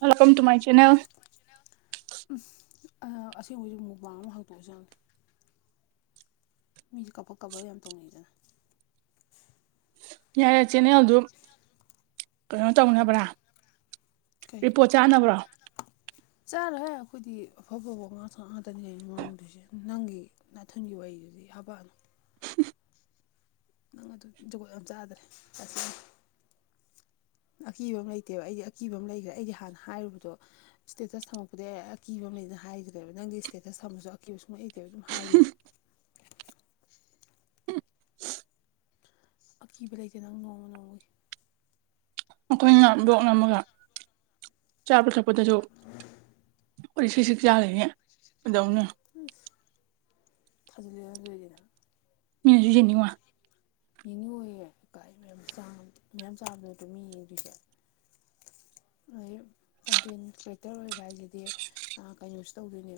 welcome to my ꯍꯥꯏꯁ [inaudible] channel ꯎ ꯑꯁꯤꯁꯦꯡ ꯍꯧꯣꯏꯁꯨꯛ ꯃꯨꯛꯕꯥꯡ ꯑꯃ ꯍꯥꯡꯇꯣꯛꯑ ꯆꯪꯦ [inaudible] ꯃꯤꯁꯦ ꯀꯥꯄꯛ ꯀꯥꯄꯛ ꯌꯥꯝ ꯇꯣꯡꯅꯩꯗꯅ ꯌꯥꯔꯦ ꯆꯦꯟꯅꯜꯗꯨ ꯀꯩꯅꯣ ꯇꯧꯅꯕ꯭ꯔꯥ ꯔꯤꯄꯣꯠ ꯆꯥꯅꯕ꯭ꯔꯣ ꯆꯥꯔꯣꯏ ꯍꯦ ꯑꯩꯈꯣꯏꯗꯤ ꯑꯐ ꯑꯕ ꯉꯥꯛꯊ ꯉꯥꯛꯇꯅꯦ ꯃꯃꯥꯡꯗꯣꯏꯁꯦ ꯅꯪꯒꯤ ꯅꯥꯊꯨꯟꯒꯤ ꯋꯥꯔꯤꯗꯨ ꯍꯥꯕꯅ [inaudible] ꯅꯪ ꯑꯗꯨ ꯖꯒꯣꯏ ꯌꯥꯝ ꯆꯥꯗ꯭ꯔꯦ ꯇ ꯑꯀꯤꯕ ꯑꯃ ꯂꯩꯇꯦꯕ ꯑꯩꯗꯤ ꯑꯀꯤꯕ ꯑꯃ ꯂꯩꯈ꯭ꯔꯦ ꯑꯩꯗꯤ ꯍꯥꯟꯅ ꯍꯥꯏꯔꯤꯗꯣ ꯏꯁꯇꯦꯇꯁ ꯊꯝꯃꯛꯄꯗꯤ ꯑꯩ ꯑꯀꯤꯕ ꯂꯩꯅ ꯍꯥꯏꯗ꯭ꯔꯦꯕ ꯅꯪꯒꯤ ꯏꯁꯇꯦꯇꯁ ꯊꯝꯕꯁꯨ ꯑꯀꯤꯕ ꯁꯨꯡꯂꯩꯇꯦꯕ ꯑꯗꯨꯝ ꯍꯥꯏꯔꯤꯕ ꯑꯀꯤꯕ ꯂꯩꯇꯦ ꯅꯪ ꯅꯣꯡꯃ ꯅꯣꯡꯃꯒꯤ ꯑꯩꯈꯣꯏꯅ [inaudible] ꯕꯣꯛ ꯅꯝꯃꯒ ꯆꯥꯕ ꯊꯛꯄꯗꯁꯨ ꯄ [inaudible] ꯁ ꯁꯛ ꯆꯥꯜꯂꯤꯅꯦ ꯀꯩꯗꯧꯅꯤ ꯊꯖꯂꯤꯌꯥꯌꯥ ꯂꯩꯔꯤꯅ [inaudible] ꯃꯤꯅꯁꯨ ꯌꯦꯡꯅꯤꯡꯉꯣꯢ ꯌꯦꯡꯅꯤꯡꯉꯣꯏꯌꯦ ꯃꯌꯥꯝ ꯃꯌꯥꯝ ꯆꯥꯕꯗ ꯑꯗꯨꯝ ꯃꯤ ꯌꯦꯡꯗꯣꯏꯁꯦ ꯀꯟꯇꯦꯟ ꯀ꯭ꯌꯦꯇꯔ ꯑꯣꯏꯕ ꯍꯥꯏꯁꯤꯗꯤ ꯀꯩꯅꯣꯁꯨ ꯇꯧꯗꯣꯏꯅꯦ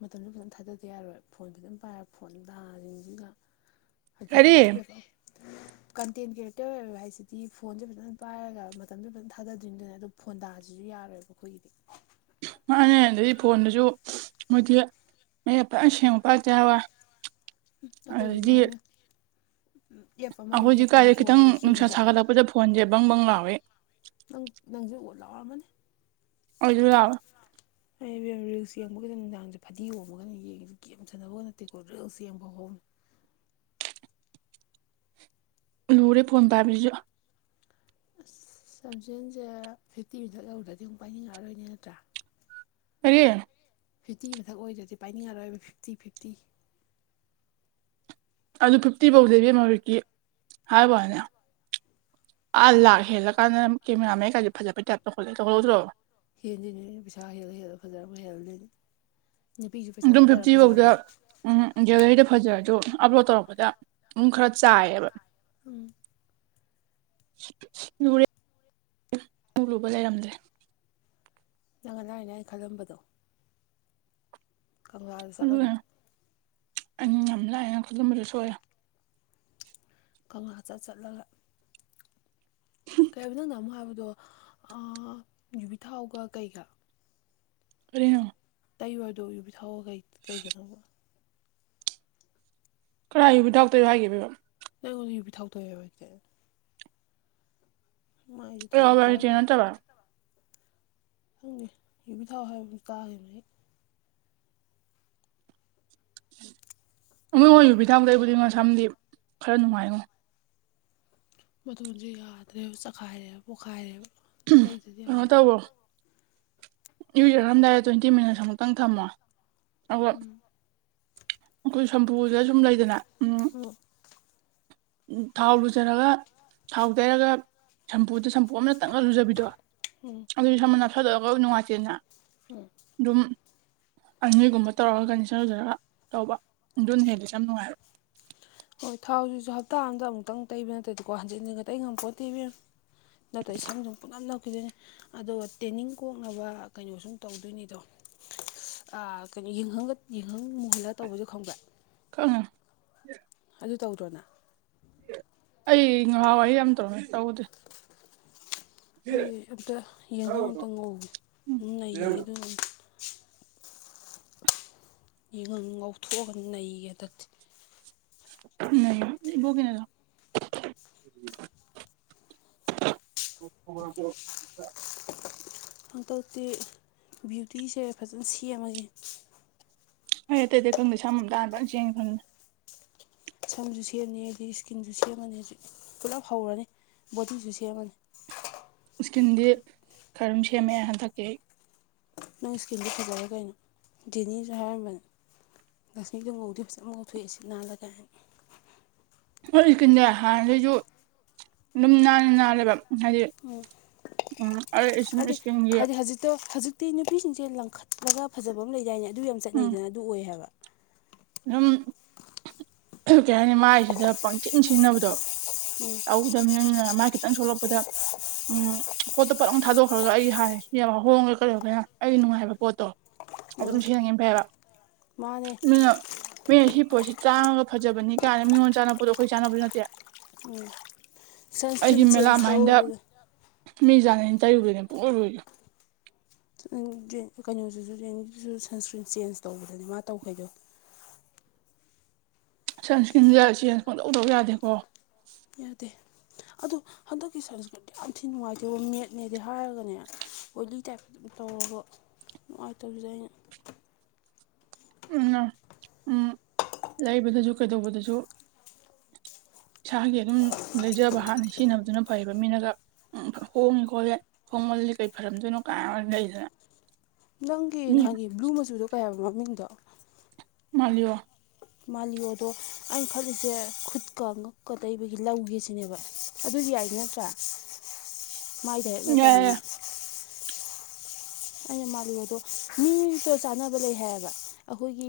ꯃꯇꯝꯁꯨ ꯐꯖꯅ ꯊꯥꯗꯗ ꯌꯥꯔꯣꯏ ꯐꯣꯟ ꯐꯖꯅ ꯄꯥꯏꯔꯦ ꯐꯣꯟ [inaudible] ꯇꯥꯁꯤꯡꯁꯤꯒ [unintelligible] ꯑꯗꯨꯖꯤꯕꯨ ꯋꯥꯑꯦꯑꯦ [inaudible] ꯀꯟꯇꯦꯟ ꯀ꯭ꯔꯤꯌꯦꯇꯔ ꯑꯣꯏꯔꯣ ꯍꯥꯏꯁꯤꯗꯤ ꯐꯣꯟꯁꯦ ꯐꯖꯅ ꯄꯥꯏꯔꯒ ꯃꯇꯝꯁꯦ ꯐꯖꯅ ꯊꯥꯗꯣꯏꯔꯤꯗꯨꯅꯦ ꯑꯗꯨ ꯐꯣꯟꯗꯥꯁꯤꯁꯨ ꯌꯥꯔꯣꯏꯕ ꯑꯩꯈꯣꯏꯒꯤꯗꯤ ꯃꯥꯥꯅꯦ ꯑꯗꯩ ꯐꯣꯟꯗꯨꯁꯨ ꯃꯣꯏꯗꯤ ꯃ ꯐꯖꯅ ꯃꯌꯦꯛ ꯁꯦꯡꯕ ꯄꯥꯢꯔꯛꯇ ꯌꯥꯔꯣꯢ ꯑꯩꯈꯣꯏꯒꯤꯗꯤ ꯌꯥꯡꯉꯨꯅꯦ ꯑꯦꯞ ꯑꯃꯗꯤ ꯑꯩꯈꯣꯏꯁꯦ ꯑꯦꯞ ꯑꯃ ꯀꯥꯏꯗ ꯈꯤꯇꯪ ꯆꯣꯡꯉꯗꯤ ꯍꯦꯡ ꯅꯨꯡꯁꯥ ꯆꯠꯂꯦ ꯁꯥꯒꯠꯂꯛꯄꯗ ꯐꯣꯟꯁꯦ ꯕꯪꯕꯪ ꯂꯥꯎꯉꯩ ꯅꯪ ꯅꯪꯁꯨ ꯑꯣꯠ ꯂꯥꯎꯔꯝꯃꯅꯤ ꯑꯩꯁꯨ ꯂꯥꯎꯋꯤ ꯑꯩ ꯔꯤꯜꯁ ꯌꯦꯡꯕꯒꯤꯗ ꯅꯨꯡꯗꯥꯡꯁꯦ ꯐꯗꯤ ꯍꯣꯕꯒꯅ ꯌꯦꯡꯉꯦ ꯒꯦꯝ ꯁꯥꯟꯅꯕꯒ ꯅꯠꯇꯦꯀꯣ ꯔꯤꯜꯁ ꯌꯦꯡ ꯐꯥꯎ ꯂꯨꯔꯦ ꯐꯣꯟ ꯄꯥꯏꯕꯁꯤꯁꯨ ꯑꯁ ꯆꯝꯖꯦꯜꯁꯦ ꯐꯤꯐꯇꯤ ꯃꯤꯗꯠ ꯌꯧꯗ꯭ꯔꯗꯤ ꯑꯃꯨꯛ ꯄꯥꯏꯅꯤꯡꯉꯛꯑꯔꯣꯏꯅꯦ ꯅꯠꯇ꯭ꯔꯥ ꯀꯔꯤ ꯐꯤꯐꯇꯤ ꯃꯊꯛ ꯑꯣꯏꯗ꯭ꯔꯗꯤ ꯄꯥꯏꯅꯤꯡꯉꯔꯣꯏꯕ ꯐꯤꯐꯇꯤ ꯐꯤꯐꯇꯤ ꯑꯗꯨ ꯐꯤꯐꯇꯤ ꯐꯥꯎꯁꯦ ꯢꯕꯦꯝꯃ ꯍꯤꯢꯕꯩ ꯋꯥꯅꯤ ꯑꯥ ꯂꯥ ꯍꯦꯜꯂ ꯀꯥꯟꯗ ꯀꯦꯃꯦꯔꯥ ꯃꯌꯦꯛꯁꯦ ꯐꯖ ꯐꯩ ꯇꯥꯞ ꯇꯧꯈꯜꯂꯦ ꯇꯧꯈꯠꯗ꯭ꯔꯣ ꯍꯦꯟꯁꯤꯅꯤꯅꯦ ꯄꯩꯁꯥ ꯍꯦꯜꯂꯒ ꯍꯦꯜꯂꯒ ꯐꯖꯔꯕ ꯍꯦꯜꯂꯗꯣꯏꯅꯤ ꯅꯨꯄꯤꯁꯨ ꯄꯩꯁꯥ ꯑꯗꯨꯝ ꯊꯥꯊꯔ ꯐꯤꯐꯇꯤ ꯐꯧꯗ ꯐꯖꯔꯛꯄꯗꯣ ꯎꯝ ꯒꯦꯂꯔꯤꯗ ꯐꯖꯔꯁꯨ ꯑꯞꯂꯣꯗ ꯇꯧꯔꯛꯄꯗ ꯑꯗꯨꯝ ꯈꯔꯥ ꯆꯥꯏꯌꯦꯕ ꯎꯝ ꯂꯨꯔꯦ ꯂꯨꯕ ꯂꯩꯔꯝꯗ꯭ꯔꯦ ꯅꯪꯅ ꯂꯥꯏꯅ ꯂꯥꯏꯅ ꯈꯜꯂꯝꯕꯗꯣ ꯀꯪꯂꯥꯗ ꯑꯗꯨꯅꯤ ꯆꯠꯂꯒ ꯑꯩꯅ ꯌꯥꯝ ꯂꯥꯏ ꯂꯥꯏꯅ ꯈꯜꯂꯝꯕꯗꯣ ꯁꯣꯏꯔꯦ ꯀꯪꯂꯥ ꯆꯠ ꯆꯠꯂꯒ ꯀꯩꯕ ꯅꯪꯅ ꯑꯃꯨꯛ ꯍꯥꯏꯕꯗꯣ ꯑꯥ ꯌꯨꯕꯤ ꯊꯥꯎꯒ ꯀꯩꯒ ꯀꯔꯤꯅꯣ ꯇꯩꯌꯣ ꯍꯥꯏꯗꯣ ꯌꯨꯕꯤ ꯊꯥꯎꯒ ꯀꯩ ꯀꯩꯒꯅꯣ ꯀꯥꯏ ꯌꯨꯕꯤ ꯊꯥꯛꯇ ꯍꯥꯏꯒꯦꯕꯣ ꯅꯪ ꯑꯩꯉꯣꯟꯗ ꯌꯨꯕꯤ ꯊꯥꯎ ꯇꯩꯌꯣ ꯍꯥꯏꯒꯤꯗꯥꯏ ꯃꯥꯏꯁꯦ ꯊꯥꯎꯔꯦꯛ ꯣꯕꯔ ꯍꯥꯏꯇ ꯀꯥꯔꯒ ꯅꯠꯇꯕ [unintelligible] ꯈꯪꯗꯦ ꯌꯨꯕꯤ ꯊꯥꯎ ꯍꯥꯏꯕꯒꯨꯝ ꯇꯥꯒꯤꯕꯅꯦ ꯑꯩ ꯅꯣꯏ ꯌꯨꯕꯤ ꯊꯥꯎ ꯇꯩꯕꯗꯤ ꯃꯁꯥꯝꯗꯤ ꯈꯔꯥ ꯅꯨꯡꯉꯥꯏꯉꯣ ꯃꯇꯣꯟꯁꯨ ꯌꯥꯗ꯭ꯔꯦꯕ ꯆꯈꯥꯏꯔꯦꯕ ꯄꯣꯛꯈꯥꯏꯔꯦꯕ ꯑꯇꯩꯗꯨꯗꯤ ꯀꯩꯅꯣ ꯌꯥꯔꯦ ꯇꯧꯋꯣ ꯏꯔꯨꯖꯔꯝꯗꯥꯏꯗ ꯇ꯭ꯋꯦꯟꯇꯤ ꯃꯤꯅꯠꯁ ꯑꯃꯨꯛꯇꯪ ꯊꯝꯃꯣ ꯑꯗꯨꯒ ꯎꯝ ꯑꯩꯈꯣꯏ ꯁꯝꯄꯨꯁꯤꯗ ꯁꯨꯝ ꯂꯩꯗꯅ ꯎꯝ ꯍꯣ ꯊꯥꯎ ꯂꯨꯖꯔꯒ ꯊꯥꯎ ꯇꯩꯔꯒ ꯁꯝꯄꯨꯗ ꯁꯝꯄꯨ ꯄꯣꯝꯅ ꯇꯪꯅ ꯂꯨꯖꯕꯤꯗꯣ ꯎꯝ ꯑꯗꯨꯗꯤ ꯁꯝ ꯅꯞꯁꯤꯜꯂꯒ ꯅꯨꯡꯉꯥꯏꯇꯦꯅ ꯎꯝ [unintelligible] ꯑꯗꯨꯝ ꯑꯅꯤꯒꯨꯝꯕ ꯇꯧꯔꯒ ꯀꯟꯗꯤꯁꯅꯔ ꯂꯨꯖꯔꯒ ꯇꯧꯕ ꯑꯗꯨꯅ ꯍꯦꯜꯂꯦ ꯁꯝ ꯅꯨꯡꯉꯥꯏꯕ ꯑꯣ ꯊꯥꯎꯁꯤꯁꯨ ꯍꯞꯇꯥ ꯑꯃꯥꯗ ꯑꯃꯨꯛꯇꯪ ꯇꯩꯕ ꯅꯠꯇꯗꯤꯀꯣ ꯍꯟꯖꯤꯟ ꯍꯟꯖꯤꯟ ꯇꯩꯕ ꯉꯝꯄꯣꯠꯇꯦ ꯏꯕꯦꯝꯃ ꯅꯠꯇ꯭ꯔꯗꯤ ꯁꯝꯖꯨ ꯄꯨꯅꯞ ꯅꯞꯈꯤꯗꯣꯏꯅꯦ ꯑꯗꯣ ꯇꯦꯅꯤꯡ ꯀꯣꯛꯅꯕ ꯀꯩꯅꯣ ꯁꯨꯝ ꯇꯧꯗꯣꯏꯅꯤꯗꯣ ꯑꯥ ꯀꯥꯔꯤ ꯌꯦꯡꯒꯡ ꯌꯦꯡꯒꯡ ꯃꯨꯍꯜꯂꯒ ꯇꯧꯕꯗꯣ ꯈꯪꯕ꯭ꯔꯥ ꯑ [unintelligible] ꯑꯗꯨ ꯇꯧꯗ꯭ꯔꯣ ꯅꯪ ꯑꯩ ꯉꯍꯥꯟꯋꯥꯏꯗꯤ ꯌꯥꯝ ꯇꯧꯔꯝꯃꯦ ꯇꯧꯗꯦ ꯑꯩ ꯑꯝꯇ ꯌꯦꯡꯒꯪ ꯑꯝꯇ ꯉꯧꯒꯦ ꯎꯝ ꯅꯩꯒꯦ ꯑꯗꯨꯒ ꯌꯦꯡꯒꯡ ꯉꯥꯎꯊꯣꯛꯑꯒ ꯅꯩꯒꯦ ꯍꯟꯗꯛꯇꯤ ꯅꯕꯨꯣ ꯀꯅꯦꯗ [unintelligible] [unintelligible] ꯍꯟꯗꯛꯇꯤ ꯕ꯭ꯨꯎꯤꯇꯤꯁꯦ ꯐꯖꯅ ꯁꯦꯝꯃꯒꯦ ꯍꯣꯏ ꯑꯇꯩꯪꯪ ꯑꯇꯩꯗꯤ ꯈꯪꯗꯦ ꯁꯝ ꯑꯝꯇ ꯍꯥꯟꯅ ꯂꯣꯏ ꯁꯦꯝꯒꯦ ꯈꯜꯕꯅꯦ ꯁꯝꯁꯨ ꯁꯦꯝꯅꯤ ꯑꯩꯗꯤ ꯁꯀꯤꯟꯁꯨ ꯁꯦꯝꯒꯅꯤ ꯍꯧꯖꯤꯛ ꯄꯨꯂꯞ ꯍꯧꯔꯅꯤ ꯕꯣꯗꯤꯁꯨ ꯁꯦꯝꯒꯅꯤ ꯁꯀꯤꯟꯗꯤ ꯈꯔꯝ ꯁꯦꯝꯕ ꯌꯥꯏ ꯍꯟꯗꯛꯇꯤ ꯑꯩ ꯅꯪ ꯁꯀꯤꯟꯗꯤ ꯐꯖꯔꯦ ꯀꯩꯅꯣ ꯗꯤꯅꯤꯁꯨ ꯍꯥꯏꯔꯝꯕꯅꯦ ꯂꯛꯁꯃꯤꯗꯣ ꯉꯧꯗꯤ ꯐꯖꯅ ꯉꯧꯊꯣꯛꯑꯦ ꯁꯤꯠ ꯅꯥꯜꯂꯒ ꯃꯥꯏ ꯁꯀꯤꯟꯖꯦ ꯍꯥꯟꯅꯗꯩꯩꯁꯨ ꯑꯗꯨꯝ ꯅꯥꯟꯗꯤ ꯅꯥꯜꯂꯦꯕ ꯍꯥꯏꯗꯤ ꯎꯝ ꯎꯝ ꯑꯩ ꯁꯨꯝ ꯍꯥꯏꯗꯤ ꯏꯁꯀꯤꯟꯒꯤ ꯍꯥꯏꯗꯤ ꯍꯧꯖꯤꯛꯇꯣ ꯍꯧꯖꯤꯛ ꯍꯧꯖꯤꯛꯇꯤ ꯅꯨꯄꯤꯁꯤꯡꯁꯦ ꯂꯪꯈꯠꯂꯒ ꯐꯖꯕ ꯑꯃ ꯂꯩꯗꯥꯏꯅꯦ ꯑꯗꯨ ꯌꯥꯝ ꯎꯝ ꯆꯠꯅꯩꯗꯅ ꯑꯗꯨ ꯑꯣꯏ ꯍꯥꯏꯕ ꯑꯗꯨꯝ ꯀꯩ ꯍꯥꯏꯅꯤ ꯃꯥꯏꯁꯤꯗ ꯄꯪꯁꯤꯟ ꯁꯤꯖꯤꯟꯅꯕꯗꯣ ꯎꯝ ꯇꯧꯗꯃꯤꯅꯅꯦ ꯃꯥꯏ ꯈꯤꯇꯪ ꯁꯣꯛꯂꯛꯄꯗ ꯎꯝ ꯄꯣꯠꯇꯣ ꯄꯠ ꯂꯥꯎꯅ ꯊꯥꯗꯣꯛꯈ꯭ꯔꯒ ꯑꯩ ꯍꯥꯏꯔꯦ ꯁꯤ ꯍꯣꯡꯉꯒ ꯀꯔꯤꯧ [unintelligible] ꯀꯩꯅꯣ ꯑꯩꯅ ꯅꯨꯡꯉꯥꯏꯕ ꯍꯥꯏꯕꯥ ꯄꯣꯠꯇꯣ ꯑꯗꯨꯝ ꯎꯝ ꯁꯤꯖꯤꯟꯅꯒꯤꯕꯅ ꯐꯩꯌꯦꯕ ꯃꯥꯅꯦ ꯑꯗꯨꯅ ꯃꯤꯅ ꯁꯤ ꯄꯣꯠꯁꯤ ꯇꯥꯡꯉꯒ ꯐꯖꯕꯅꯤ ꯀꯥꯏꯅ ꯃꯤꯉꯣꯟ ꯆꯥꯅꯕ ꯄꯣꯠꯇꯣ ꯑꯩꯈꯣꯏ ꯆꯥꯅꯕꯁꯨ ꯅꯠꯇꯦ ꯎꯝ ꯑꯩꯗꯤ ꯃꯦꯂꯥꯃꯥꯏꯟꯗ ꯃꯤ ꯖꯥꯅꯤꯅꯤ ꯇꯩꯔꯨꯕꯅꯦ ꯄꯨꯡꯂꯣꯏ ꯂꯣꯏꯔꯤ ꯀꯩꯅꯣꯁꯤꯁꯨ ꯔꯦꯡꯗꯨꯁꯨ ꯁꯟꯁ꯭ꯀ꯭ꯔꯤꯟ ꯆꯦꯟꯖ ꯇꯧꯕꯗꯗꯤ ꯃꯥ ꯇꯧꯈꯩꯗꯣ ꯁꯟꯁ꯭ꯀ꯭ꯔꯤꯟꯁꯒ ꯆꯦꯟꯖ ꯀꯧꯗꯧꯗꯧ ꯌꯥꯗꯦꯀꯣ ꯌꯥꯗꯦ ꯑꯗꯣ ꯍꯟꯗꯛꯀꯤ ꯁꯟꯁꯀ꯭ꯔꯤꯠꯇꯤ ꯌꯥꯝ ꯊꯤꯅ ꯅꯨꯡꯉꯥꯏꯇꯕ ꯃꯦꯠꯅꯦꯗꯤ ꯍꯥꯏꯔꯒꯅꯦ ꯑꯣꯏꯂꯤ ꯇꯥꯏꯞ ꯑꯗꯨꯝ ꯇꯧꯧꯕ ꯅꯨꯡꯉꯥꯏꯇꯕꯁꯦ ꯑꯩꯅ ꯎ ꯎꯝ ꯂꯩꯕꯗꯁꯨ ꯀꯩꯗꯧꯕꯗꯁꯨ ꯏꯁꯥꯒꯤ ꯑꯗꯨꯝ ꯂꯩꯖꯕ ꯍꯥꯟꯅ ꯁꯤꯖꯤꯟꯅꯕꯗꯨꯅ ꯐꯩꯕ ꯃꯤꯅꯒ ꯎꯝ ꯍꯣꯡꯉꯤ ꯈꯣꯠꯂꯦ ꯍꯣꯡꯃꯗꯤ ꯀꯩ ꯐꯔꯝꯗꯣꯏꯅꯣ ꯀꯥꯏ ꯂꯩꯗꯅ ꯅꯪꯒꯤ ꯃꯤ ꯅꯍꯥꯟꯒꯤ ꯕ꯭ꯂꯨ ꯃꯆꯨꯗꯣ ꯀꯌꯥꯣ ꯃꯃꯤꯡꯗꯣ ꯃꯥꯕꯤꯣ ꯃꯥꯜꯂꯤꯌꯣꯗꯣ ꯑ ꯈꯜꯂꯤꯁꯦ ꯈꯨꯠꯀ ꯉꯛꯀ ꯇꯩꯕꯒꯤ ꯂꯧꯒꯦꯁꯤꯅꯦꯕ ꯑꯗꯨꯗꯤ ꯌꯥꯏꯗꯤ ꯅꯠꯇ꯭ꯔꯥ ꯃꯥꯏꯗ ꯍꯦꯛ ꯅꯠꯇꯕꯅꯤꯅ ꯌꯥꯏ ꯑꯩꯅ ꯃꯥꯜꯂꯤ ꯑꯗꯣ ꯃꯤ ꯑꯇ ꯆꯥꯟꯅꯕ ꯂꯩ ꯍꯥꯏꯌꯦꯕ ꯑꯩꯈꯣꯏꯒꯤ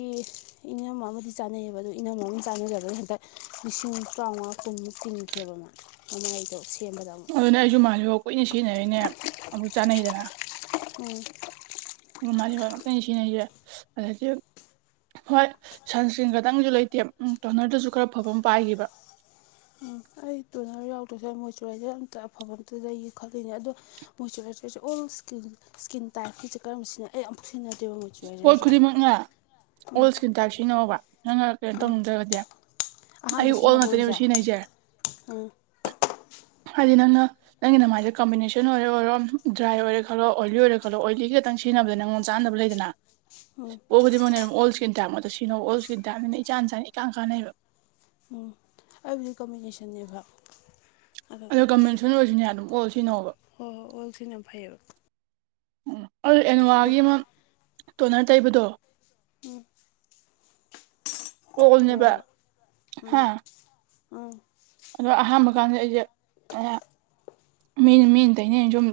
ꯏꯅꯝ ꯑꯃꯗꯤ ꯆꯥꯅꯩꯌꯦꯕ ꯑꯣ ꯏꯅꯝ ꯑꯃ ꯆꯥꯟꯅꯖꯒꯅ ꯍꯟꯗꯛ ꯂꯤꯁꯤꯡ ꯇꯔꯥꯃꯉꯥ ꯀꯨꯟꯃꯨꯛ ꯇꯤꯟꯈꯤꯈꯤꯕꯕ ꯃꯥ ꯃꯃ ꯑꯩꯗꯣ ꯁꯦꯝꯕꯗ ꯑꯃꯨꯛ ꯑꯗꯨꯅ ꯑꯩꯁꯨ ꯃꯥꯜꯜꯂꯤꯕꯣ ꯀꯨꯏꯅ ꯁꯤꯖꯤꯟꯅꯔꯤꯅꯦ ꯑꯃꯨꯛ ꯆꯥꯅꯩꯗꯅ ꯎꯝ ꯃꯥꯔꯤ ꯋꯥꯔ ꯀꯩ ꯁꯤꯅ ꯑ ꯍꯣꯏ ꯁꯟꯁ꯭ꯀ꯭ꯔꯤꯟ ꯈꯛꯇꯪꯁꯨ ꯂꯩꯇꯦ ꯇꯣꯅꯔꯗꯨꯁꯨ ꯈꯔ ꯐꯕ ꯑꯃ ꯄꯥꯏꯈꯤꯕ꯭ꯔ ꯎꯝ ꯐ ꯑꯩ ꯇꯨꯅꯔ ꯌꯥꯎꯗ꯭ꯔꯁꯨ ꯑꯩ ꯃꯣꯏꯆꯨꯔꯥꯏꯖꯔ ꯑꯝꯇ ꯑꯐꯕ ꯑꯝꯇ ꯂꯩꯌꯦ ꯈꯂꯤꯅꯦ ꯑꯗꯣ ꯃꯣꯏꯆꯔꯥꯏꯖꯔꯁꯦ ꯑꯣꯜ ꯏꯁꯀꯤꯟ ꯇꯥꯏꯞꯀꯤꯁꯦ ꯀꯔꯝ ꯁꯤꯅ ꯑꯩ ꯌꯥꯝ ꯊꯨꯏꯅꯗꯦꯕ ꯍꯧꯁꯨ ꯍꯥꯏꯔꯦ ꯍꯧꯔꯦ ꯎꯝ ꯇꯎꯁꯤꯅꯣꯕ ꯅꯪꯉ ꯀꯩꯅꯣ ꯇꯧꯅꯤꯡꯗ꯭ꯔꯒꯗꯤ ꯑꯍꯥꯟꯕ ꯑꯩꯌꯨꯛ ꯑꯣꯜ ꯁꯤꯖꯤꯟꯅꯕ ꯉꯥꯛꯇꯅꯦꯕ ꯑꯣꯏꯕꯁꯦ ꯁꯤꯅ ꯑꯩꯁꯦ ꯎꯝ ꯍꯥꯏꯗꯤ ꯅꯪ ꯅꯪꯒꯤ ꯅꯥꯏꯁꯦ ꯀꯝꯕꯤꯅꯦꯁꯟ ꯑꯣꯏꯔ ꯑꯣꯏꯔꯣ ꯗ꯭ꯔꯥꯏ ꯑꯣꯏꯔꯦ ꯈꯜꯂꯣ ꯑꯣꯏꯂꯤ ꯑꯣꯏꯔꯦ ꯈꯜꯂꯣ ꯑꯣꯏꯂꯤ ꯛꯇꯇꯪ ꯆ ꯊꯤꯅꯕꯗ ꯅꯪꯉꯣꯝ ꯆꯥꯗꯅꯕ ꯂꯩꯗꯅ ꯑꯣ ꯑꯣꯕꯨꯗꯤ ꯃꯣꯏꯅ ꯑꯗꯨꯝ ꯑꯣꯜ ꯏꯁꯀꯀꯤꯟ ꯇꯥꯏꯞꯇꯛꯇ ꯁꯤꯅꯣ ꯑꯣꯜ ꯏꯁ꯭ꯀꯤꯟꯥꯏꯞꯅꯤꯅ ꯏꯆꯥ ꯏꯟꯆꯥꯅ ꯏꯀꯥꯟ ꯀꯥꯟꯅꯩꯕ ꯍꯥꯏꯕꯨꯗꯤ ꯀꯣꯝꯕꯤꯅꯦꯁꯟꯅꯦꯕ ꯑꯗꯣ ꯀꯃꯦꯟꯁꯟ ꯑꯣꯏꯔꯁꯨꯅꯦ ꯑꯗꯨꯝ ꯀꯜ ꯁꯤꯅꯣꯕ ꯍꯣꯏ ꯍꯣꯏ ꯑꯣꯜ ꯊꯅ ꯐꯩꯌꯦꯕ ꯎ ꯑꯗꯨ ꯑꯗꯣ ꯑꯦꯅꯣꯋꯥꯒꯤ ꯑꯃ ꯇꯣꯅꯔ ꯇꯩꯕꯗꯣ ꯌꯦ ꯑꯣꯜꯅꯦꯕ ꯀꯩꯗꯧꯔꯕ ꯍꯥ ꯎꯝ ꯎꯝ ꯑꯗꯣ ꯑꯍꯥꯟꯕ ꯀꯥꯟꯗ ꯑꯩꯁꯦ ꯃꯤꯅ ꯃꯤꯅ ꯇꯩꯅꯅꯦꯅ ꯁꯨꯝ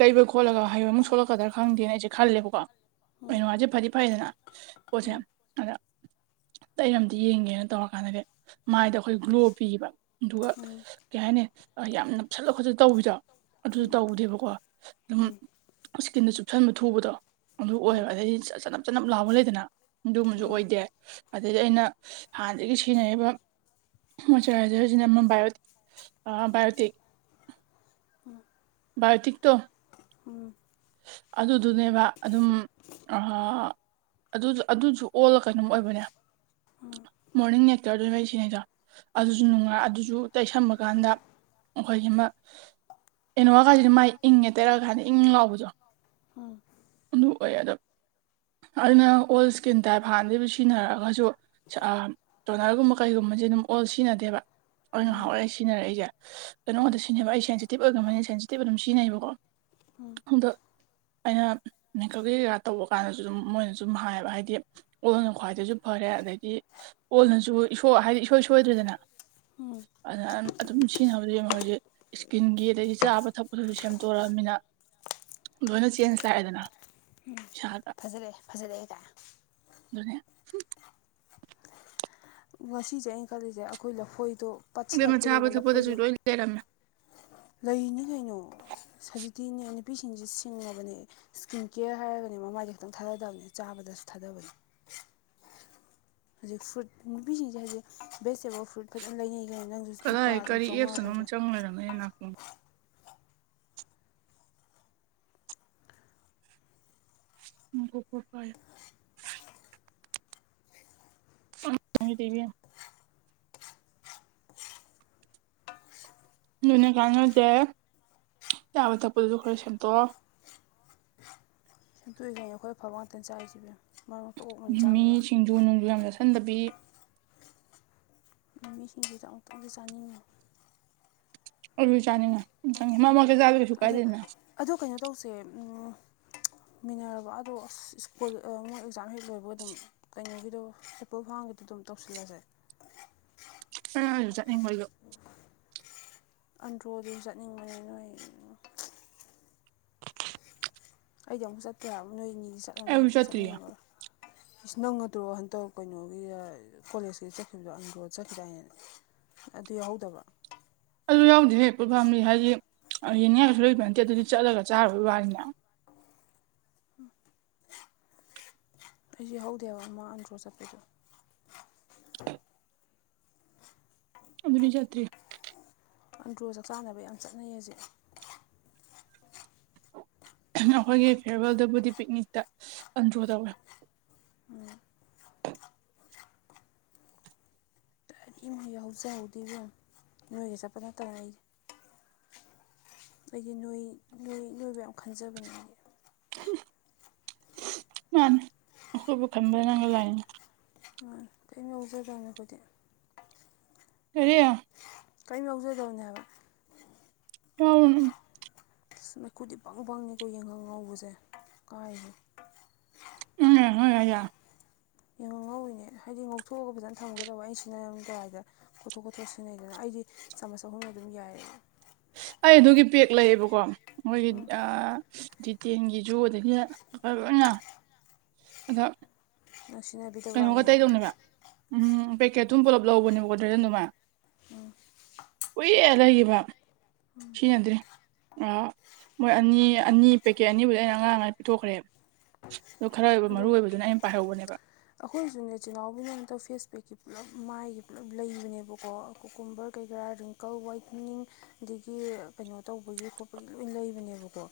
ꯇꯩꯕ ꯈꯣꯠꯂꯒ ꯍꯩꯕ ꯑꯃꯨꯛ ꯁꯣꯛꯂꯛꯀꯗ꯭ꯔꯥ ꯈꯪꯗꯦꯅ ꯑꯩꯁꯦ ꯈꯜꯂꯦꯕꯀꯣ ꯀꯩꯅꯣ ꯋꯥꯁꯦ ꯐꯗꯤ ꯐꯩꯗꯅ ꯄꯣꯠꯁꯦ ꯑꯗ ꯇꯩꯔꯝꯗ ꯌꯦꯡꯒꯦꯅ ꯇꯧꯔꯀꯥꯟꯗꯗꯤ ꯃꯥꯏꯗ ꯑꯩꯈꯣꯏ ꯒ꯭ꯂꯣ ꯄꯤꯕ ꯑꯗꯨꯒ ꯎꯝ ꯀꯩ ꯍꯥꯏꯅꯤ ꯌꯥꯝ ꯅꯞꯁꯜꯂ ꯈꯣꯠꯂ ꯇꯧꯋꯤꯗ ꯑꯗꯨꯁꯨ ꯇꯧꯗꯦꯕꯀꯣ ꯑꯗꯨꯝ ꯎꯝ ꯏꯁꯀꯤꯟꯗ ꯆꯨꯞꯁꯟꯕ ꯊꯨꯕꯗꯣ ꯑꯗꯨ ꯑꯣꯏ ꯎꯝ ꯑꯗꯩꯗꯤ ꯆꯅꯞ ꯆꯅꯞ ꯂꯥꯎꯕ ꯂꯩꯗꯅ ꯑꯗꯨꯝꯕꯁꯨ ꯑꯣꯏꯗꯦ ꯑꯗꯗꯒꯤ ꯑꯩꯅ ꯍꯥꯟꯅꯗꯒꯤ ꯁꯤꯖꯤꯟꯅꯔꯤꯕ ꯃꯣꯏꯆꯔꯥꯏꯖꯔꯁꯤꯅ ꯑꯃ ꯕꯥꯏꯑꯣ ꯕꯥꯏꯑꯣꯇꯤꯛ ꯕꯥꯏꯣꯇꯤꯛꯇꯣ ꯑꯗꯨꯗꯨꯅꯦꯕ ꯑꯗꯨꯝ ꯑꯗꯨ ꯑꯗꯨꯁꯨ ꯑꯣꯜꯂ ꯀꯩꯅꯣꯝ ꯑꯣꯏꯕꯅꯦ ꯃꯣꯔꯅꯤꯡ ꯅꯦꯦꯛꯀꯗꯣꯏꯕꯩ ꯁꯤꯅꯦꯗꯣ ꯑꯗꯨꯁꯨ ꯅꯨꯡꯉꯥꯏ ꯑꯗꯨꯁꯨ ꯇ ꯁꯝꯕ ꯀꯥꯟꯗ ꯑꯩꯈꯣꯏꯒꯤ ꯃꯥ ꯑꯦꯅꯣꯋꯥ ꯀꯥꯏꯁꯤꯗꯤ ꯃꯥꯏ ꯏꯪꯉꯦ ꯇꯩꯔꯛꯑ ꯀꯥꯟꯗ ꯏꯪ ꯂꯥꯎꯕꯗꯣ ꯍꯥ ꯑꯗꯨ ꯑꯣꯏ ꯑꯗꯣ ꯑꯗꯨꯅ ꯑꯣꯜ ꯏꯁꯀꯤꯟ ꯇꯥꯏꯞ ꯍꯥꯟꯅꯗꯒꯤꯩ ꯁꯤꯖꯤꯟꯅꯔꯛꯑꯒꯁꯨ ꯇꯣꯅꯔꯒꯨꯝꯕ ꯀꯩꯒꯨꯝꯕꯁꯦ ꯑꯗꯨꯝ ꯑꯣꯜ ꯁꯤꯖꯤꯟꯅꯗꯦꯕ ꯑꯣꯏꯅ ꯍꯧꯥꯎꯔꯛꯏꯁꯦ ꯁꯤꯖꯤꯟꯅꯔꯦ ꯑꯩꯁꯦ ꯀꯩꯅꯣꯝꯗ ꯁꯤꯖꯤꯟꯅꯕ ꯑꯩ ꯁꯦꯟꯁꯤꯇꯤꯞ ꯑꯣꯏꯈ꯭ꯔꯕꯅꯤꯅ ꯁꯦꯟꯁꯤꯇꯤꯞ ꯑꯗꯨꯝ ꯁꯤꯖꯤꯟꯅꯩꯕꯀꯣ ꯎꯝ ꯑꯗꯣ ꯑꯩꯅ ꯃꯦꯀꯞ ꯀꯩ ꯀꯩꯀꯥ ꯇꯧꯕ ꯀꯥꯟꯗꯁꯨ ꯑꯗꯨꯝ ꯃꯣꯏꯅꯁꯨ ꯁꯨꯝ ꯍꯥꯏꯌꯦꯕ ꯍꯥꯏꯗꯤ ꯑꯣꯜꯅ ꯈ꯭ꯋꯥꯏꯁꯨ ꯐꯔꯦ ꯑꯗꯩꯗꯤ ꯑꯣꯜꯅꯁꯨ ꯍꯥꯏꯗꯤ ꯏꯁꯣꯏ ꯁꯣꯏꯗ꯭ꯔꯔꯤꯗꯅ ꯎꯝ ꯑꯗꯨꯅ ꯑꯗꯨꯝ ꯁꯤꯖꯤꯟꯅꯕꯗꯤ ꯍꯧꯖꯤꯛ ꯏꯁꯀꯤꯟꯒꯤ ꯑꯗꯒꯤ ꯆꯥꯕ ꯊꯛꯄꯗꯨꯁꯨ ꯁꯦꯝꯗꯣꯔꯛꯑꯃꯤꯅ ꯂꯣꯏꯅ ꯆꯦꯟꯖ ꯂꯥꯛꯑꯦꯗꯅ ꯎꯝ ꯏꯁꯥꯗ ꯐꯖꯔꯦꯑꯦ ꯐꯖꯔꯦꯑꯦ ꯀꯥꯏ [unintelligible] ꯉꯁꯤꯁꯦ ꯑꯩꯅ ꯈꯜꯂꯤꯁꯦ ꯑꯩꯈꯣꯏ ꯂꯐꯣꯏꯗꯣ ꯄꯥꯁꯤꯜꯂꯛꯇꯣꯔꯦꯕ ꯂꯐꯣꯏꯗꯣ ꯇꯦꯔꯝ ꯂꯩꯅꯤ ꯀꯩꯅꯣ ꯁꯖꯤꯇꯤꯅꯦ ꯅꯨꯄꯤꯁꯤꯡꯁꯦ ꯁꯤꯡꯉꯕꯅꯦ ꯏꯁꯀꯤꯟ ꯀꯦꯌꯔ ꯍꯥꯏꯔꯒꯅꯦ ꯃꯃꯥꯏꯁꯦ ꯈꯤꯛꯇꯪ ꯊꯥꯗꯗꯕꯅꯤ ꯆꯥꯕꯗꯁꯨ ꯊꯥꯗꯕꯅꯤ ꯍꯧꯖꯤꯛ ꯐ꯭ꯔꯨꯏꯠ ꯅꯨꯄꯤꯁꯤꯡꯁꯦ ꯍꯧꯖꯤꯛ ꯕꯦꯁꯇꯦꯕ ꯐ꯭ꯔꯨꯏꯠ ꯈꯖꯅ ꯂꯩꯅꯩ ꯀꯅ ꯅꯪꯁꯨ ꯂꯨꯄꯥ ꯀꯗꯥꯏ ꯑꯗꯨꯝ ꯀꯔꯤ ꯆꯥꯝꯃꯉꯥ ꯑꯦꯞꯁꯅꯣ ꯑꯃ ꯀꯩꯀꯥ ꯆꯪ ꯂꯩꯔꯝꯃꯦꯦ ꯅꯥꯈꯣꯡ ꯎꯀꯣꯀꯣ ꯀ ꯆ ꯇꯕꯤ ꯂꯣꯏꯅ ꯀꯥꯟ ꯍꯧꯁꯦ ꯆꯥꯕ ꯊꯛꯄꯗꯨꯁꯨ ꯈꯔ ꯁ ꯁꯦꯝꯇꯣꯛꯑꯣ ꯁꯦꯝꯇꯣꯛꯏ ꯌꯥꯅꯤ ꯑꯩꯈꯣꯏ ꯑꯐꯕ ꯉꯥꯛꯇ ꯆꯥꯁꯤꯕꯤꯌꯨ ꯃꯤꯁꯤꯡꯁꯨ ꯅꯣꯡꯖꯨ ꯌꯥꯝ ꯆꯥꯁꯤꯟꯗꯕꯤ ꯅꯨꯃꯤꯁꯤꯡꯒꯤꯤꯟꯗꯤꯗ ꯑꯃꯨꯛꯇꯪꯒꯤ ꯆꯥꯅꯤꯡꯉ ꯑꯣ ꯆꯥꯅꯤꯡꯉ ꯆꯪ ꯃꯔꯛ ꯃꯔꯛ ꯇ ꯖꯥꯕꯁꯨ ꯀꯩꯁꯨ ꯑꯗꯣ ꯀꯥꯏꯗꯦꯅ ꯑꯗꯣ ꯀꯩꯅꯣ ꯇꯧꯁꯦ ꯃꯤꯟꯅꯔꯕ ꯑꯗꯣ ꯑꯁ ꯁ꯭ꯀꯨꯜ ꯃꯣꯏ ꯑꯦꯛꯖꯥꯝ ꯍꯦꯛ ꯂꯣꯏꯕ ꯑꯗꯨꯝ ꯀꯩꯅꯣꯒꯤꯗꯣ ꯑꯦꯄꯣꯜ ꯐꯥꯝꯒꯤꯗꯣ ꯑꯗꯨꯝ ꯇꯧꯁꯤꯜꯂꯁꯦ ꯍꯗ ꯅꯤꯡꯒ ꯑꯟꯗ꯭ꯔꯣꯗ ꯆꯠꯅꯤꯡꯕꯅꯦ ꯅꯣꯏ ꯑꯩꯗꯤ ꯑꯃꯨꯛ ꯆꯠꯇꯀꯦ ꯍꯥꯏꯕ ꯅꯣꯏꯅꯤꯗꯤ ꯆꯠꯂꯅꯤ ꯑꯩꯁꯨ ꯆꯠꯇ꯭ꯔꯤꯌꯦ ꯆꯠꯅꯤꯡꯉꯝꯃꯔꯣꯏ ꯏꯁ ꯅꯪꯉꯗ꯭ꯔꯣ ꯍꯟꯇꯧ ꯀꯩꯅꯣꯒꯤ ꯀꯣꯂꯦꯖꯀꯤ ꯆꯠꯈꯤꯕꯗꯣ ꯑꯟꯗ꯭ꯔꯣ ꯆꯠꯈꯤꯕꯗ ꯍꯥꯏꯅꯦ ꯑꯗꯨ ꯌꯥꯎꯍꯧꯗꯕ꯭ꯔꯥ ꯑꯗꯨ ꯌꯥꯎꯗꯦ ꯍꯦꯛꯄꯠ ꯐꯥꯝꯗꯤ ꯍꯥꯏꯗꯤ ꯌꯦꯅꯤꯡꯉꯥꯏꯁꯨ ꯂꯩꯕ ꯅꯠꯇꯦ ꯑꯗꯨꯗꯤ ꯆꯠꯂꯒ ꯆꯥꯔꯔꯕꯣꯏ ꯋꯥꯅꯤꯅꯦ ꯑꯩꯁ ꯍꯧꯗꯦꯕ ꯑꯃ ꯑꯟꯗ꯭ꯔꯣ ꯆꯠꯄꯗꯣ ꯑꯗꯨꯅꯤ ꯌꯥꯇ꯭ꯔꯤ ꯑꯟꯗ꯭ꯔꯣ ꯆꯥꯛ ꯆꯥꯅꯕ ꯌꯥꯝ ꯆꯠꯅꯩꯌꯦꯁꯦ ꯑꯩꯈꯣꯏꯒꯤ ꯐꯤꯌꯔꯋꯦꯜꯗꯕꯨꯗꯤ ꯄꯤꯛꯅꯤꯛꯇ ꯑꯟꯗ꯭ꯔꯣ ꯇꯧꯋꯦ ꯑꯩ ꯌꯥꯎꯍꯧꯖꯍꯧꯗꯕ ꯅꯣꯏꯒ ꯆꯠꯄꯗ ꯇꯔ ꯑꯩꯗꯤ ꯑꯩꯗꯤ ꯅꯣꯏ ꯅꯣꯏ ꯅꯣꯏꯕ ꯌꯥꯝ ꯈꯟꯖꯕꯅꯦ ꯑꯩꯗꯤ ꯃꯥꯅꯦ ꯑꯩꯈꯣꯏꯕꯨ ꯈꯟꯕ ꯅꯪꯒ ꯂꯥꯏꯅꯤ ꯇꯩ ꯃꯨꯒꯖꯝꯕꯗꯤ ꯑꯦꯔꯤꯌꯥ ꯀꯔꯤꯝ ꯌꯥꯎꯖꯗꯕꯅꯦ ꯍꯥꯏꯕ ꯎꯝ ꯑ ꯃꯩꯈꯨꯗꯤ ꯄꯪ ꯄꯪꯅꯤꯀꯣ ꯌꯦꯟꯉꯧ ꯉꯧꯕꯁꯦ ꯀꯥꯏꯔꯦ ꯍ ꯍꯣꯏ ꯌꯥ ꯡꯉ ꯉꯧꯤꯅꯦ ꯍꯥꯏꯗꯤ ꯉꯧꯊꯣꯛꯑꯒ ꯐꯖꯅ ꯊꯝꯒꯦꯗꯧꯕ ꯑꯩꯁꯤꯅꯔꯝꯗꯥꯋꯥꯏꯗ ꯈꯣꯊꯣꯛ ꯈꯣꯊꯣꯛ ꯁꯤꯖꯤꯟꯅꯩꯗꯅ ꯑꯩꯗꯤ ꯆꯥꯃꯁ ꯑꯍꯨꯝ ꯑꯗꯨꯝ ꯌꯥꯏ ꯑꯩ ꯑꯗꯨꯒꯤ ꯄꯦꯛ ꯂꯩꯌꯦꯕꯀꯣ ꯃꯣꯏꯒꯤ ꯎꯝ ꯖꯤꯇꯦꯟꯒꯤꯁꯨ ꯑꯗꯒꯤ ꯂꯣꯏ ꯂꯣꯏꯅ ꯑꯗ ꯃꯁꯤꯅꯕꯤ ꯀꯩꯅꯣꯒ ꯇꯩꯗꯧꯅꯦꯕ ꯎꯝ ꯄꯦꯛꯀꯦꯠꯇꯨ ꯄꯨꯂꯞ ꯂꯧꯕꯅꯦꯕꯀꯣ ꯗ꯭ꯔꯖꯟꯗꯨꯃ ꯑꯦ ꯂꯩꯔꯤꯕ ꯁꯤꯖꯤꯟꯅꯗꯦ ꯥ ꯃꯣꯏ ꯑꯅꯤ ꯑꯅꯤ ꯄꯦꯀꯦꯠ ꯑꯅꯤꯕꯨꯗꯤ ꯑꯩꯅ ꯑꯉꯥꯡ ꯄꯤꯊꯣꯛꯈ꯭ꯔꯦꯕ ꯑꯗꯣ ꯈꯔ ꯑꯣꯏꯕ ꯃꯔꯨ ꯑꯗꯨ ꯑꯣꯏꯕꯗꯨꯅ ꯑꯩꯅ ꯄꯥꯏꯍꯧꯕꯅꯦꯕ ꯑꯩꯈꯣꯏꯁꯨꯅꯦ ꯆꯦ ꯅꯥꯎꯕꯒꯤ ꯍꯟꯇꯛ ꯐꯦꯁꯄꯦꯛꯀꯤ ꯄꯨꯜꯂꯞ ꯃꯥꯏꯒꯤ ꯄꯨꯂꯞ ꯂꯩꯕꯅꯦꯕꯀꯣ ꯀꯨꯀꯨꯝꯕꯔ ꯀꯩꯀꯥ ꯔꯤꯡ ꯀ ꯋꯥꯏꯇꯅꯤꯡ ꯑꯗꯒꯤ ꯀꯩꯅꯣ ꯇꯧꯕꯒꯤ ꯈꯣꯠꯄꯒꯤ ꯂꯣꯏ ꯂꯩꯕꯅꯦꯕꯀꯣ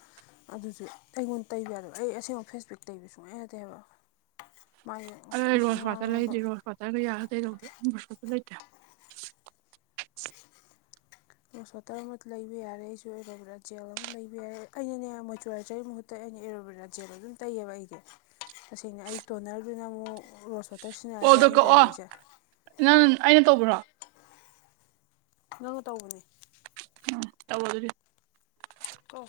ꯑꯗꯨꯁꯨ ꯑꯩꯉꯣꯟꯗ ꯇꯩꯕ ꯌꯥꯗꯕ ꯑꯩ ꯑꯁꯦꯡꯕ ꯐꯦꯁꯕꯦꯛ ꯇꯩꯕ ꯁꯨꯡꯌꯥ ꯌꯥꯗꯦ ꯍꯥꯏꯕ ꯃꯥꯥꯏ ꯑꯩ ꯔꯣꯁ ꯋꯥꯇꯔ ꯂꯩꯗꯔꯤ ꯔꯣꯁ ꯋꯥꯇꯔꯒ ꯌꯥꯜꯂꯒ ꯇꯩꯗꯧꯗ ꯔꯣꯁ ꯋꯥꯇꯔ ꯂꯩꯇꯦ ꯔꯣꯁ ꯋꯥꯇꯔ ꯑꯃ ꯂꯩꯕ ꯌꯥꯔꯦ ꯑꯩꯁꯨ ꯑꯣꯏꯔꯕ꯭ꯔꯥ ꯖꯦꯜ ꯑꯃ ꯂꯩꯕ ꯌꯥꯔꯦ ꯑꯩꯅꯅꯦ ꯃꯣꯏꯆꯨꯔꯥꯏꯖꯔꯒꯤ ꯃꯍꯨꯠ ꯇ ꯑꯩꯅ ꯑꯦꯔꯣꯕꯦꯔꯥ ꯖꯦꯜ ꯑꯗꯨꯝ ꯇꯩꯌꯦꯕ ꯑꯩꯗꯤ ꯇꯁꯦꯡꯅ ꯑꯩ ꯇꯣꯅꯔꯗꯨꯅ ꯑꯃꯨꯛ ꯔꯣꯁ ꯋꯥꯇꯔ ꯁꯤꯖꯤꯟꯅꯔꯗ꯭ꯔꯥ ꯀꯣꯜꯗꯣ ꯑꯩꯅ ꯀꯛꯑꯣ ꯇꯧꯔꯝꯃꯤꯁꯦ ꯅꯪ ꯑꯩꯅ ꯇꯧꯕ꯭ꯔꯣ ꯅꯪꯅ ꯇꯧꯕꯅꯦ ꯇꯧꯔꯣꯗꯨꯗꯤ ꯀꯣ